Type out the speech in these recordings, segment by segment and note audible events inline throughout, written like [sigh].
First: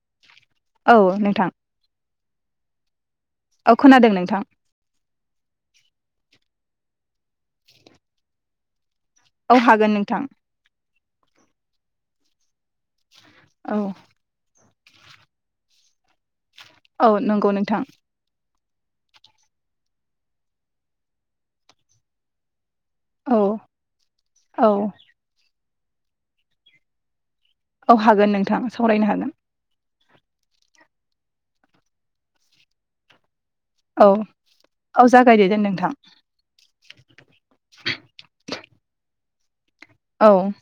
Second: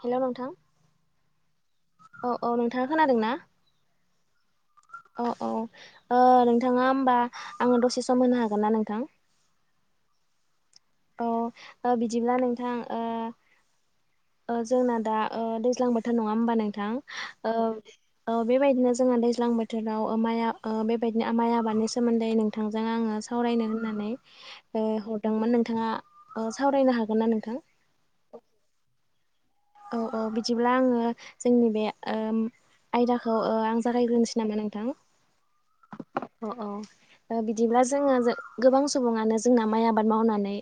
Hello नोंथां। औ नोंथां। औ औ नोंथाङा खोनादोंना औ खोनादों नोंथां औ औ। नोंथाङा होमबा आंङो दसे सम होनो हागोनना नोंथां। औ हागोन नोंथां। औ बिदिब्ला नोंथां। ओ औ। जोंना दा दैज्लां बोथोर नंङा होमबा औ नंगौ नोंथां। बेबायदिनो जोंहा दैज्लां बोथोराव माइ बेबायदिनो माइ आबादनि सोमोन्दै नोंथांजों आंङो औ सावरायनो होननानै औ हरदोंमोन नोंथाङा सावरायनो हागोनना नोंथां। औ हागोन नोंथां सावरायनो हागोन। औ औ बिदिब्ला आंङो जोंनि बे आयदाखौ औ आं औ जागायग्रोनोसै नामा नोंथां। औ जागायदो दे नोंथां अ औ बिदिब्ला जोंङो गोबां सुबुंङानो जोंना माइ आबाद औ मावनानै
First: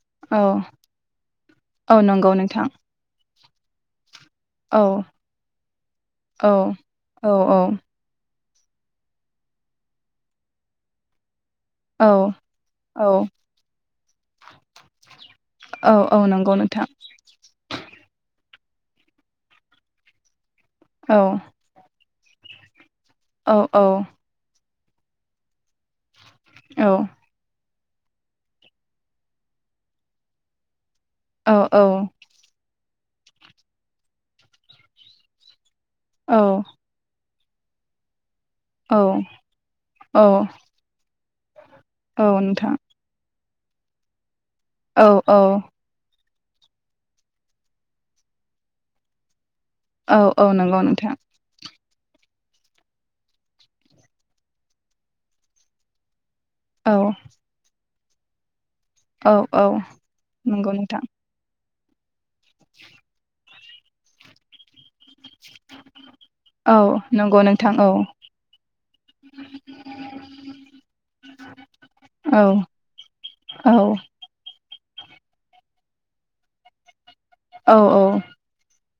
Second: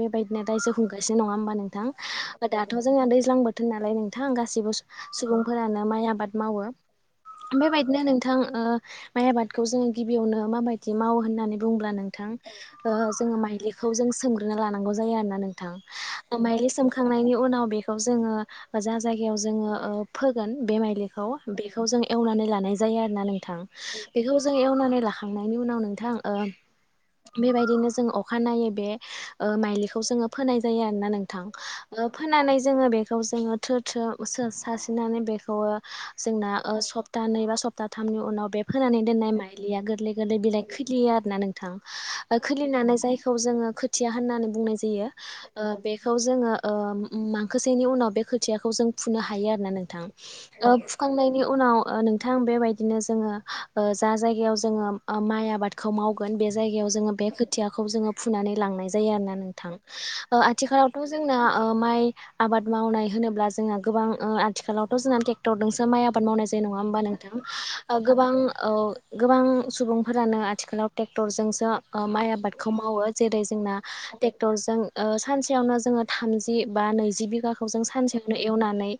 बेबायदिनो औ दायो जिउ खुंगासिनो नंङा होमबा नोंथां औ नंगौ नोंथां दाथ' जोंना दैज्लां बोथोर नालाय नोंथां गासिबो औ सुबुंफोरानो माइ आबाद औ मावो औ बेबायदिनो नोंथां गमाइ आबादखौ जोंङो गिबियावनो माबायदि मावो होननानै बुंब्ला औ नोंथां औ जोंङो माइलिखौ जों सोमग्रोनो लानांगौ जायो आरोना। औ औ नोंथां नंगौ माइलि नोंथां सोमखांनायनि उनाव बेखौ जोंङो जा जायगायाव जोंङो फोगोन औ औ औ [unintelligible] एवनानै लाखांनायनि उनाव नोंथां औ बेबायदिनो अखानायै बे मायलिखौ जोंङो फोनाय जायो आरोना नोंथां औ फोननानै बिखौ जोंङो थ्रो थ्रो सास्रिनानै बेखौ औ जोंना सब सप्तानैै बा स्ताथामनि उनाव बे औ फोनानै दोननाय माइलिया गोरलै औ गोरलै बिलाइ खोलियो आरोना नोंथां। औ नोंथां खिलिनानै जायखौ जोंङो खोथिया होननानै बुंनाय औ जायो। औ जोंङो माखोसेनि उनाव बे खोथियाखौ जों फुनो हायो आरो। ना नोंथां औ औ नंगौ नोंथां फुखांनायनि उनाव नोंथां बेबायदिनो जोंङो जा जायगायाव जोंङो माइ आबादखौ माव बे जायगायाव औ जोंङो बे खोथियाखौ जोंङो फुनानै लांनाय जायो आरोना औ औ नोंथां नंगौ नोंथां आथिखालावथ जों माइ आबाद मावनाय होनोब्ला जोंहा गोबां आथिखालावथ जोंना ट्रेक्टरजोंसो माइ आबाद मावनाय जायो औ नंङा होमबा नोंथां नंगौ औ गोबां गोबां सुबुंफोरानो आथिखालाव ट्रेक्टरजोंसो माइ औ आबादखौ मावो जेरै जोंना औ ट्रेक्टरजों सानसेयावनो जोंङो थामजि बा नै जि बिगाखौ औ जों सानसेयावनो एवनानै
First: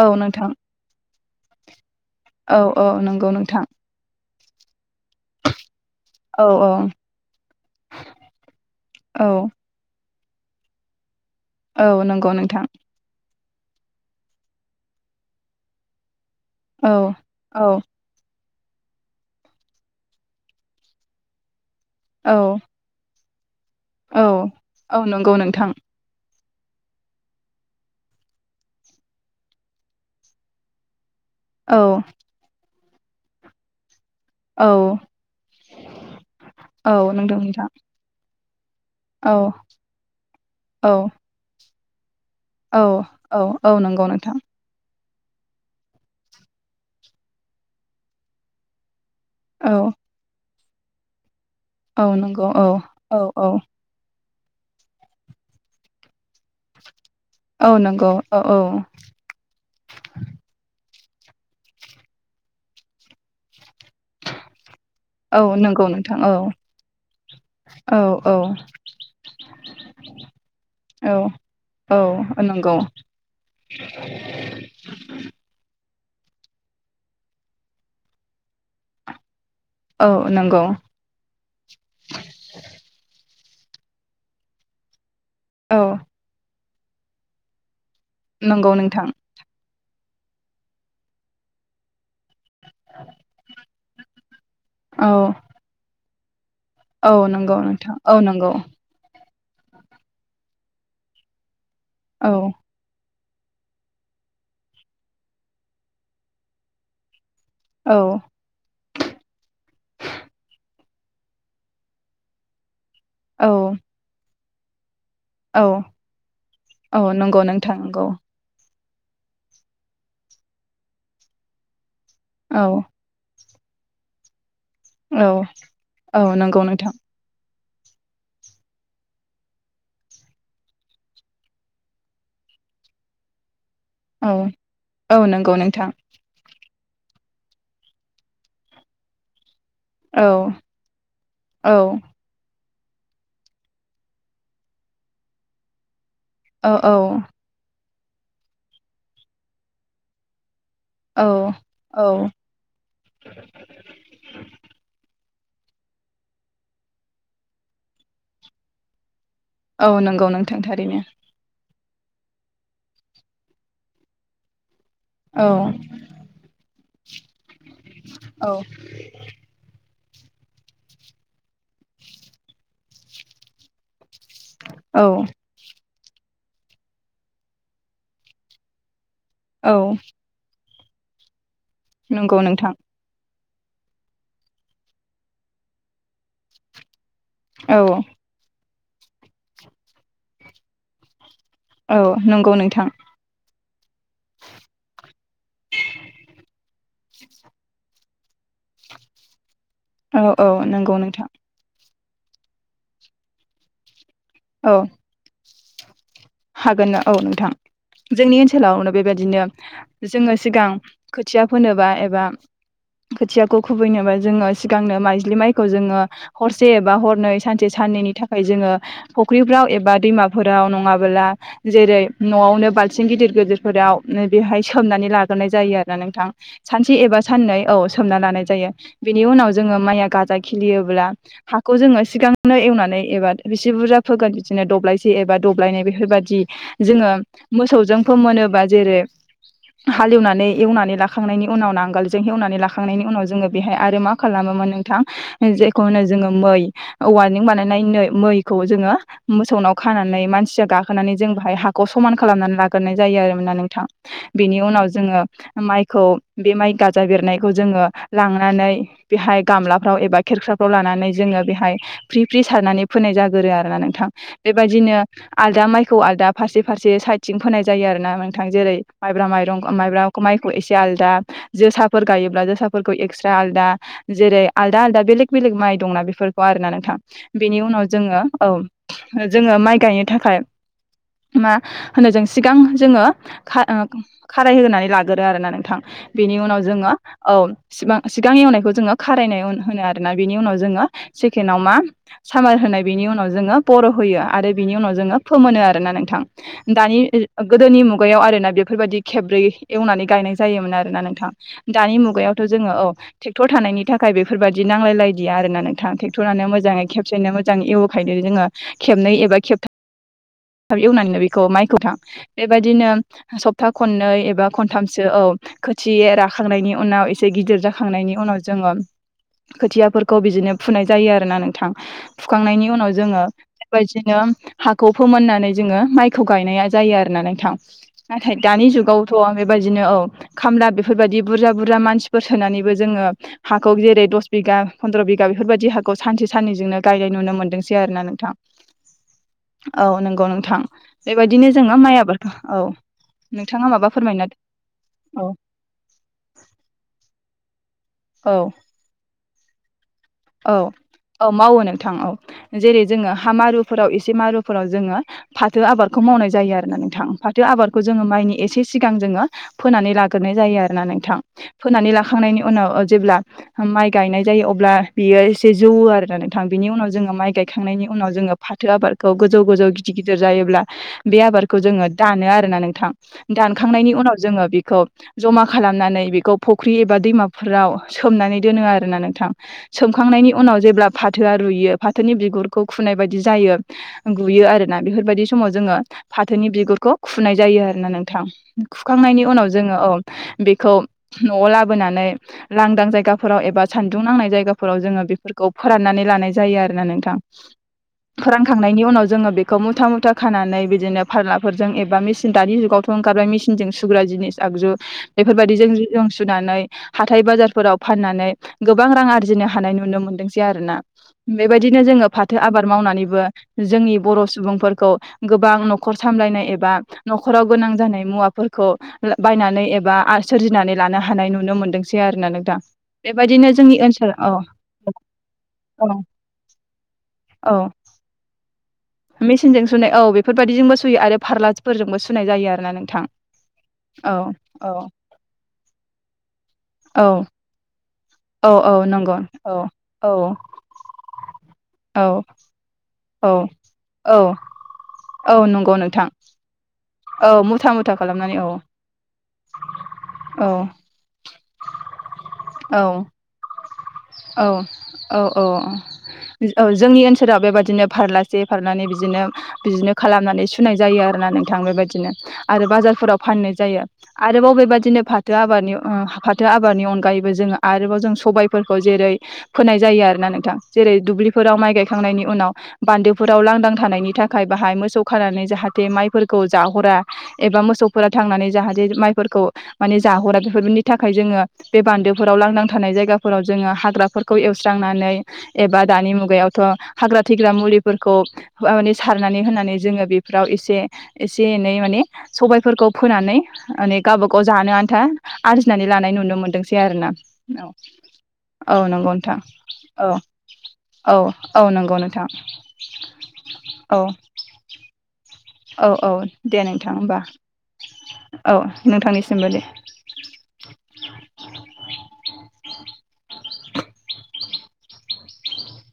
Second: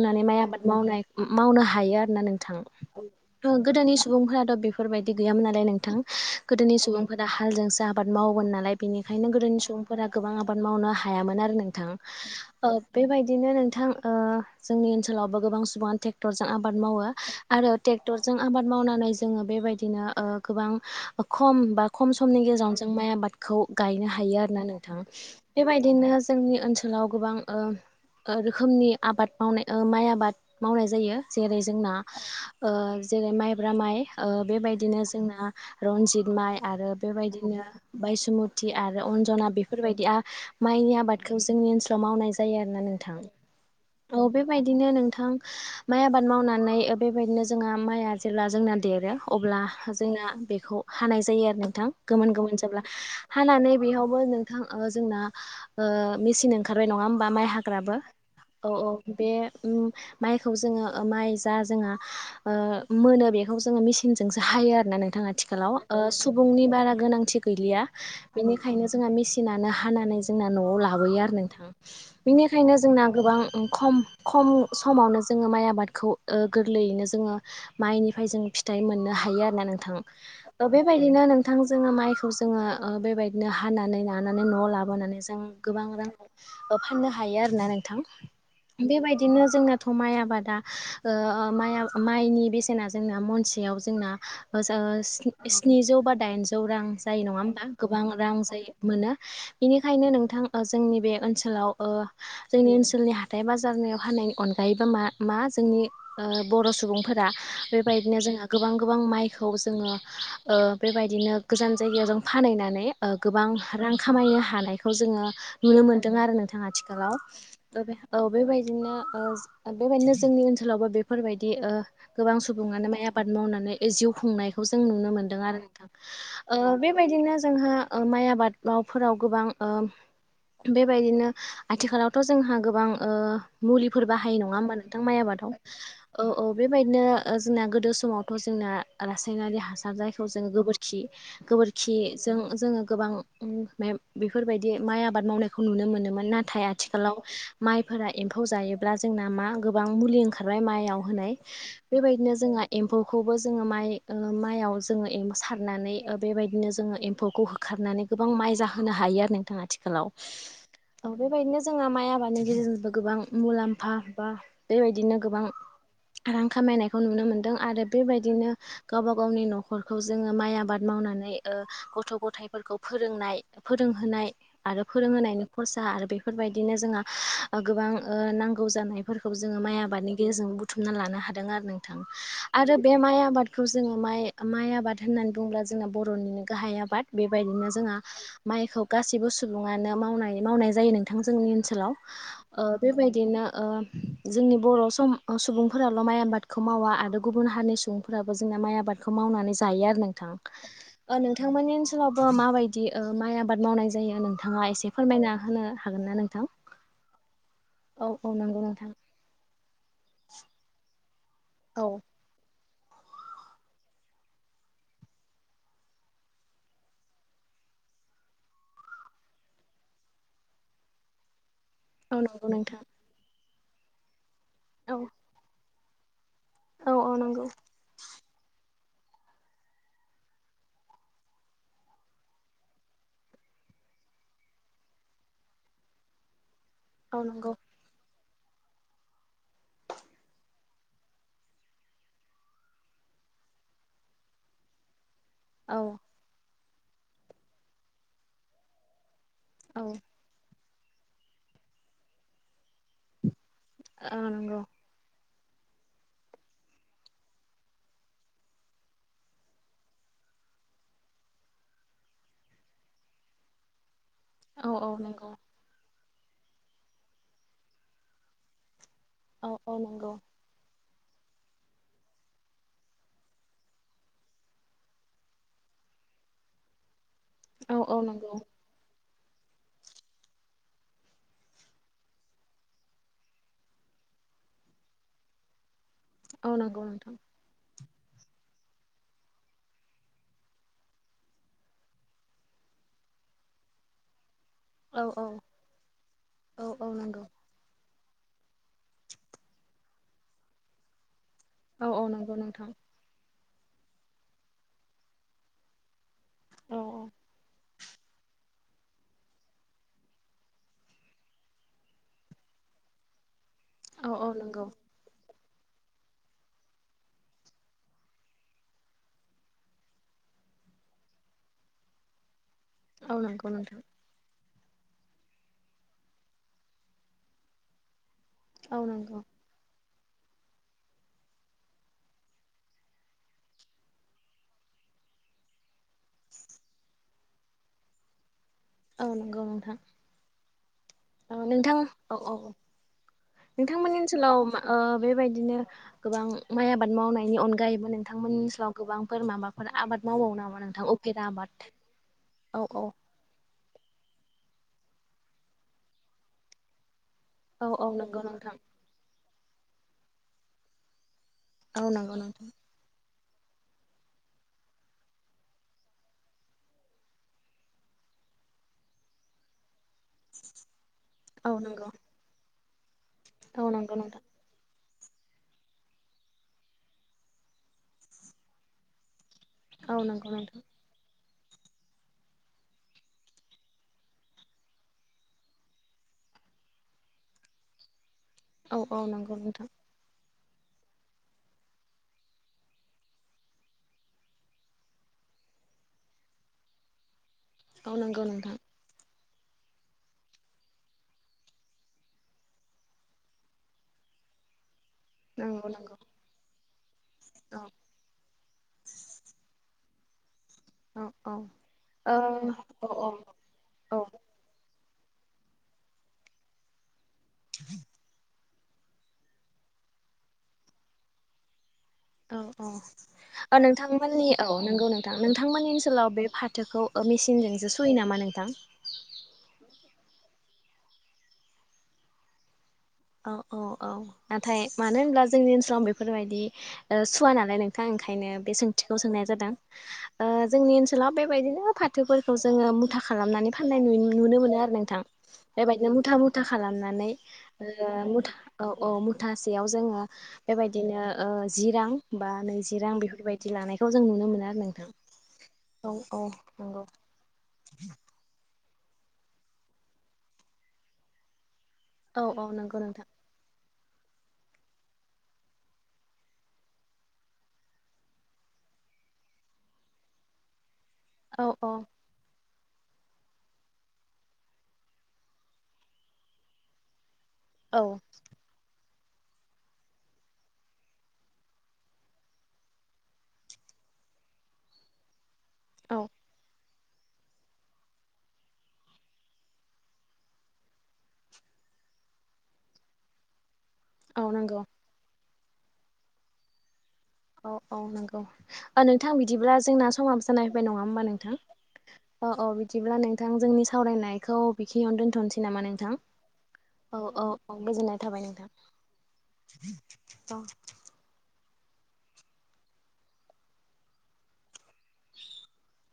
औ माइ नोंथां आबाद मावनाय मावनो हायो आरो। औ नोंथां औ नंगौ नोंथां गोदोनि सुबुंफोराथ बे बेफोरबायदि गैयामोन नालाय नोंथां औ औ गोदोनि सुबुंफोरा हालजोंसो आबाद मावोमोन नालाय औ बेनिखायनो गोदोनि सुबुंफोरा गोबां आबाद मावनो हायामोन आरो औ नोंथां नंगौ नोंथां बेबाय बिदिनो नोंथां जोंनि ओनसोलावबो गोबां सुबुङानो टेक ट्रेक्टर जों आबाद औ मावो औ आरो ट्रेक्टरजों आबाद मावनानै जोंङो बेबायदिनो गोबां खमबा खम औ समनि गेजेरावनो जों माइ आबाद खौ गायनो औ हायो आरोना औ नोंथाङा नंगौ नोंथां बेबायदिनो जोंनि ओनसोलाव गोबां रोखोमनि आबाद मावनाय माइ आबाद मावनाय जायो। जेरै औ जोंना जेरै माइब्रा माइ। औ बेबायदिनो जोंना रन्जित माइ आरो औ नंगौ बेबायदिनो नोंथां बायसुमुथि थि आरो औ अनजना बेफोरबायदि आ औ माइनि आबादखौ जोंनि ओनोलाव मावनाय जायो औ आरोना नोंथां औ बेबायदिनो नों थां माइ आबाद मावनानै बेबायदिनो जोंहा माइआ जेला जोंना देरो अब्ला औ जोंना बेखौ हानाय जायो आ नोंथां औ गोमोन नंगौ गोमोन औ जाब्ला औ औ हानानै बेहावबो नोंथां ओ जोंना ओ मेसिन ओंखारबाय नङा होमबा माइ हाग्राबो औ औ बे उम माइखौ जोङो ओ माइ जा जोंहा ओ मोनो बेखौस जोङो मिसिनजोंसो हायो आरोना नोंथां औ आथिखालाव नंगौ ओ नोंथां औ सुबुंनि बारा गोनांथि गैलिया औ औ बेनिख खायनो जोङा मेसिनानो हानानै जोंना न'आव औ लाबोयो आरो नोंथां। औ नंगौ बेनिखायनो जोंना गोबां खम खम समावनो जोङो माइ आ बादखौ ओ गोरलैयैनो जोङो माइनिफ्राय जों फिथाइ मोननो हायो आ ना नोंथां औ नंगौ ओ बेबायदिनो नोंथां जोङो माइखौ जोङो ओ बेबाय नो हानानै नानानै न'आव लाबोनानै जों औ गोबां रां ओ फाननो हायो आरोना नोंथां नंगौ नोंथां बेबायदिनो जोंनाथ' माइ आबादा ओ माइ आ माइनि बेसेना जोंना मनसेयाव जोंना ओ जा औ स्नि-स्निजौ बा दाइनज जौ रां औ जायो नङा नंगौ होमबा नोंथां गोबां औ रां नंगौ जायो मोनो बेनिखायनो नोंथां ओ जोंनि बे ओनसोलाव ओ औ जोंनि ओनसोलनि हा थाइ बाजारनियाव हानायनि अनगायैबो मा-मा जोंनि ओ बर' सुबुंफोरा औ बेबायदिनो जोंहा गोबां गोबां माइखौ जोङो ओ बेबायदिनो गोजान जायगायावाजों फानहैनानै ओ गोबां औ रां खामायो हानाय औ जोङो नुनो औ मोनदों आरो नोंथां औ आथिखालाव नंगौ नोंथां ओ बे नंगौ औ बेबाय दिनो ओज बेबायदिनो जोंनि ओनसोलावबो बेफोरबायदि ओ गोबां औ सुबुङानो माइ आबाद मावना नै जिउ खुंनाय जों नुनो औ मोनदों आरो नोंथां औ नंगौ ओ नोंथां बेबायदिनो जोंहा ओ माइ आबाद मावफोराव गोबां ओम बेबायदिनो आथिखालावथ' जोंहा गोबां ओ मुलिफोर औ बाहायो नङा होमबा नोंथां औ माइ आबादाव नंगौ नोंथां औ औ बेबायदिनो ओ जोंना गोदो समावथ' जोंना रासायनारि हास सार औ जायखौ जोङो औ गोबोरखि-गोबोरखिजों जोङो गोबां [unintelligible] बेफोरबायदि माइ आबाद मावनायखौ नुनो मोनोमोन नाथाय औ औ आथिखालाव माइ फोरा एम्फौ जायोब्ला जोंना मा गोबां मुलि ओंखार बाय माइआव औ होनाय औ बेबायदिनो जोंङा एम्फौखौबो जों माइ ओ मायाव जोङो [unintelligible] फारनानै ओ बेबायदिनो जोङो एम्फौखौ होखारनानै गोबां माइ जाहोनो हायो आरो नोंथां आथिखालाव गौ नोंथां थारैनो औ बेबायदिनो जोंहा माइ आबादनि गेजेरजोंबो गोबां मुलाम्फा बा बेबायदिनो गोबां औ रां खामायनायखौ नुनो मोन्दों आरो बेबायदिनो औ गावबा गावनि न'खर जोङो माइ आबाद मावनानै गथ' गथायफोरखौ फोरोंनाय फोरोंहोनाय आरो औ फोरोंहोनायनि खरसा आरो बेफोरबायदिनो जोंहा गोबां नांगौ जानाय फोरखौ जोङो औ माइ आबादनि गेजेरजों बुथुमना लानो हादों आरो नोंथां नंगौ नोंथां आरो बे माइ आबाद खौ जोङो माइ-माइ आबाद होननानै बुङोब्ला जोंना बर'निनो गाहाय आबाद। बेबायदिनो औ जोंहा माइखौ गासैबो सुबुङानो मावनाय-मावनाय जायो नोंथां। जोंनि ओनसोलाव औ नंगौ ओ नोंथां बेबायदिनो ओ जोंनि बर' सम सुबुंफोराल' माइ आबादखौ मावा आरो गुबुन हारिनि सुबुं फोराबो जोंना माइ आबादखौ मावनानै जायो आरो औ नोंथां औ नंगौ ओ नोंथां नोंथांमोननि ओनस सोलावबो माबायदि ओ माइ आबाद मावनाय जायो नोंथाङा औ एसे फोरमायना होनो हागोन ना नोंथां? हागोन ना औ नोंथां औ औ जोंनि नंगौ नोंथां ओनसोलावनो बेबायदिनो जोङो सिगां खोथिया औ फोनोबा एबा [unintelligible] खोथियाखौ खुबैनोबा जोङो सिगांनो माइज्लि माइखौ जोङो हरसे एबा हरनै सानसे साननैनि थाखाय जोङो फुख्रिफ्राव एबा दैमाफोराव नङाब बोला जेरै औ नंगौ न'आवनो नोंथां बाल्थिं गिदिर गिदिरफोराव नो बेहाय औ सोमनानै लाग्रोनाय जायो आ ना नोंथां औ सानसे औ एबा नंगौ साननै औ सोमना लानाय जायो बेनि उनाव जोङो माइया गाजा खिलियोब्ला हाखौ जोङो सिगांनो एवनानै एबा बिसि बुरजा फोगोन बिदिनो दब्लायसे एबा दब्लायनै बेफोरबादि जोङो औ नंगौ मोसौजों फोमोनोबा जेरै हालेवनानै एवनानै लाखांनायनि उनाव नांगोलजों एवनानै लाखांनायनि उनाव जोङो बेहाय आरो मा खालामो मोन नोंथां औ जेखौ होनो जोङो मै औवानजों बानायनाय नै मैखौ जोङो मोसौनाव औ खानानै मानसिया गाखोनानै जों बाहाय हाखौ समान खालामनानै लाग्रोनाय जायो आरोमोन ना थां औ बेनि नंगौ उनाव जोङो माइखौ बे माइ गाजा बेरनायखौ जोङो लांनानै बेहाय गामलाफ्राव एबा खेरखा फ्राव लानानै जोङो बेहाय फ्रि फ्रि सारनानै फोनाय जागोरो आरोना नोंथां औ औ बेबायदिनो नंगौ आलदा माइखौ आलदा फारसे फारसे साइदथिं फोनाय जायो आरो ना नोंथां जेरै माइब्रा औ माइरं औ नंगौ माइब्राखौ माइखौ एसे आलदा जोसाफोर गायो जोसाफोरखौ एखस्रा आदा जेरै आलदा आलदा बेेलेग बेलेग मा दंना बेफोरखौ आरोना नोंथ बेनि औ उनाव जोङो नंगौ औ जोङो माइ गाय थाखाय मा होनो जों सिगां जोङो खा ओ खारायहोनै लागोरो आरोना नोंथां बेनि औ उनाव नंगौ जोङो नोंथां औ सिमां सिगां एवनायखौ जोङो खारायनाय होनो आरोना बेनि उनाव जोङो सेकेण्डाव मा सामार हो बिनि उनाव जोङो बर' होयो आरो बि औ जोङो औ फोमोनो आरो ना नोंथां औ औ दानि नंगौ गोदोनि मु गायाव आरोना बेफोरबायदि खेब्रै एवनानै गायनाय जायोमोन आरो ना नोंथां औ दानि औ नंगौ मुगायावथ' नोंथां जोङो औ थे ट्रेक्टर थानायनि थाखाय बेफोरबायाददि नांलायदिया आर नोंथां ट्रेक्टरानो औ मोाङै खेबसेैनो मोजाङ एवखायनो जों ओ खेबनै एबा खेबथाम एवनानैनो बेखौ माइखौ थां बेबायदिनो सप्ता खननै औ औ एबा नंगौ खनथामसो औ खोथियाया राखांनायनि उनाव एसे गिदिर जाखांनायनि उनाव जोङो खोथियाफोरखौ बिदिनो फुनाय जायो आरो ना नोंथां फु खांनायनि उनाव औ जोङो नंगौ नोंथां। बेबायदिनो हाखौ फोमोननानै जोङो माइखौ गायनाया जायो आरो ना नोंथां नाथाय दानि औ नंगौ जुगावथ'आ बेबायदिनो औ खामला बेफोरबायदि बुरजा बुरजा मानसिफोर सोनानैबो जोङो हाखौ जेरै दस बिघा फन्द्र' बि बिगा बेफोरबायदि हाखौ सानसे साननजोंनो गायनाय नुनो मोन्दोंसै आरो ना नोंथां औ नंगौ नोंथां औ नंगौ नोंथां बेबायदिनो जोंना माइ आबाद औ नोंथाङा माबा नोंथांमोननि फोरमायना ओनसोलाव ओ औ बेबायदिनो गोबां माइ आबाद मावनायनि अनगायैबो नोंथांमोननि औ ओनसलाव गोबांफोर माबाफोर आबाद मावबावो औ नामा नोंथां उफेरा औ आबाद? मावो नोंथां औ औ जेरै औ जोङो हा मारुफोराव एसे मारु फोराव जोङो फाथो आबादखौ मावनाय जायो आरोना नोंथां फाथो औ आबादखौ औ जोङो नंगौ माइनि नोंथां एसे सिगां जोङो फोनानै लाग्रोनाय जायो आरोना नोंथां औ फोनानै नंगौ लाखांनायनि नोंथां उनाव जेब्ला माइ गायनाय जायो अब्ला बियो एसे जौ आरोना नोंथां बिनि उनाव जोङो माइ गायखांनायनि उनाव जोङो फाथो आबादखौ गोजौ गोजौ गि गिद गिदिर जायोब्ला बे औ आबारखौ नंगौ जोङो दानो आरोना नों औ दानखांनायनि नंगौ उनाव नोंथां जोङो बेखौ जमा खालामनानै बेखौ फुख्रि एबा दैमाफोराव सोमनानै दोनो आरोना नोंथां औ नंगौ सोमखांनायनि उनाव नोंथां जेब्ला फा फाथोआ रुइयो फाथोनि बिगुरखौ खुनाय बायदि जायो गुयो आरोना बेफोरबायदि समाव जोङो फाथोनि बिगुरखौ खुनाय जायो आरोना नोंथां औ औ खुखांनायनि नंगौ उनाव नोंथां जोङो औ बेखौ न'आव लाबोनानै लांदां जायगाफोराव एबा सान्दुं नांनाय जायगा फोराव जोङो बेफोरखौ फोराननानै लानाय जायो आरोना नोंथां औ नंगौ नोंथां फोरानखांनायनि उनाव जोङो बे खौ मुथा मुथा खानानै बिदिनो फारलाफोरजों एबा मिसिन दानि जुगावथ' ओंखारबाय मेसिनजों सुग्रा जिनिस आगजु बेफोरबायदि नंगौ नंगौ जों सुनानै हाथाय औ बाजारफोराव फाननानै गोबां रां आरजिनो हायो नुनो मोनदों। आरोना औ औ बेबायदिनो जोङो ओ फाथो आबाद औ मावनानैबो जोंनि औ बर' सुबुंफोरखौ गोबां न'खर सामलायनाय एबा न'खराव गोनां जानाय मुवा खौ बायनानै एबा सोरजिनानै लानो हानाय नुनो मोनदों। सै आरोना औ नोंथां औ बेबायदिनो ओ जोंनि ओनसोलाव नोंथांमोननि औ नोंगौ नोंथां नोंथांमोननि ओनसोलाव बे फाथोखौ औ मेसिनजोंसो सुयो नामा नोंथां। मेसिनजों सुनाय औ बेफोरबायाददिजोंबो सुयो आरो फारलाफोरजोंबो सुनाय जायो आरोना नों औ औ औ नाथाय मानो होनब्ला जोंनि ओनसोलाव बेफोरबायादि औ सुवा नालाय नों थां ओंखायनो औ बे औ सोंथिखौ नंगौ सोंनाय जादों औ औ जोंनि ओनसोलाव बेबायदिनो औ फाथोफोरखौ जोङो मुथा औ खालामनानै फाननाय औ नुनो मोनो आरो नोंथां औ नंगौ बेबायदिनो नोंथां मुथा मुथा खालाम औ मुथा औ औ मुथासेयाव जोङो औ बेबायदिनो जि रां बा नै बेसे औ रां बेफोरबायदि लानायखौ जों नुनो औ मोनो आरो नोंथां। औ औ औ जोंनि ओनसोलाव बेबादिनो फारलासे खारनानै बिदिनो बिदिनो खालामनानै सुनाय जायो आरोना नोंथां थां बेबायदिनो औ औ आरो नंगौ नोंथां बाजारफोराव फाननाय जायो। आरोबाव बेबायदिनो फाथो आबादनि फाथो आबादनि अनगायैबो जोङो आरोबाव जों सबायफोरखौ जे जेरै फोनाय जायो आरो ना नोंथां जेरै औ दुब्लिफोराव माइ औ गायखांनायनि उनाव बान्दोफोराव लांदां थानायनि थाखाय बाहाय मोसौ खानानै जाहाथे माइफोरखौ जाहरा एबा औ मोसौफोरा थांनानै जाहाथे माइ‌ फोरखौ माने जाहरा बेफोरनि थाखाय जोङो बे बान्दोफोराव लांदां थानाय जायगाफोराव जोङो हाग्रा फोरखौ एवस्रांनानै एबा औ दानि मुगायावथ' हाग्रा थैग्रा मुलिफोरखौ माने सारनानै होनानै जोङो बेफोराव एसे एसे एनै माने सबायफोरखौ फोनानै मानै औ गावबागाव नंगौ जानो आन्था आरजिनानै लानाय नुनो मोनदोंसै। आरोना औ औ नंगौ औ औ नोंथां नंगौ बिदिब्ला जोंना औ समाबो जाना फैबाय नङा होमबा औ नोंथां। औ नंगौ नोंथां औ औ बिदिब्ला नोंथां जोंनि औ सावरायनायखौ बेखिनियावनो दोनथ'नोसै नामा औ नोंथां औ दे नोंथां औ होमबा औ औ गोजोननाय थाबाय औ नोंथांनिसिमबो दे नोंथां औ [inaudible] [inaudible] [inaudible]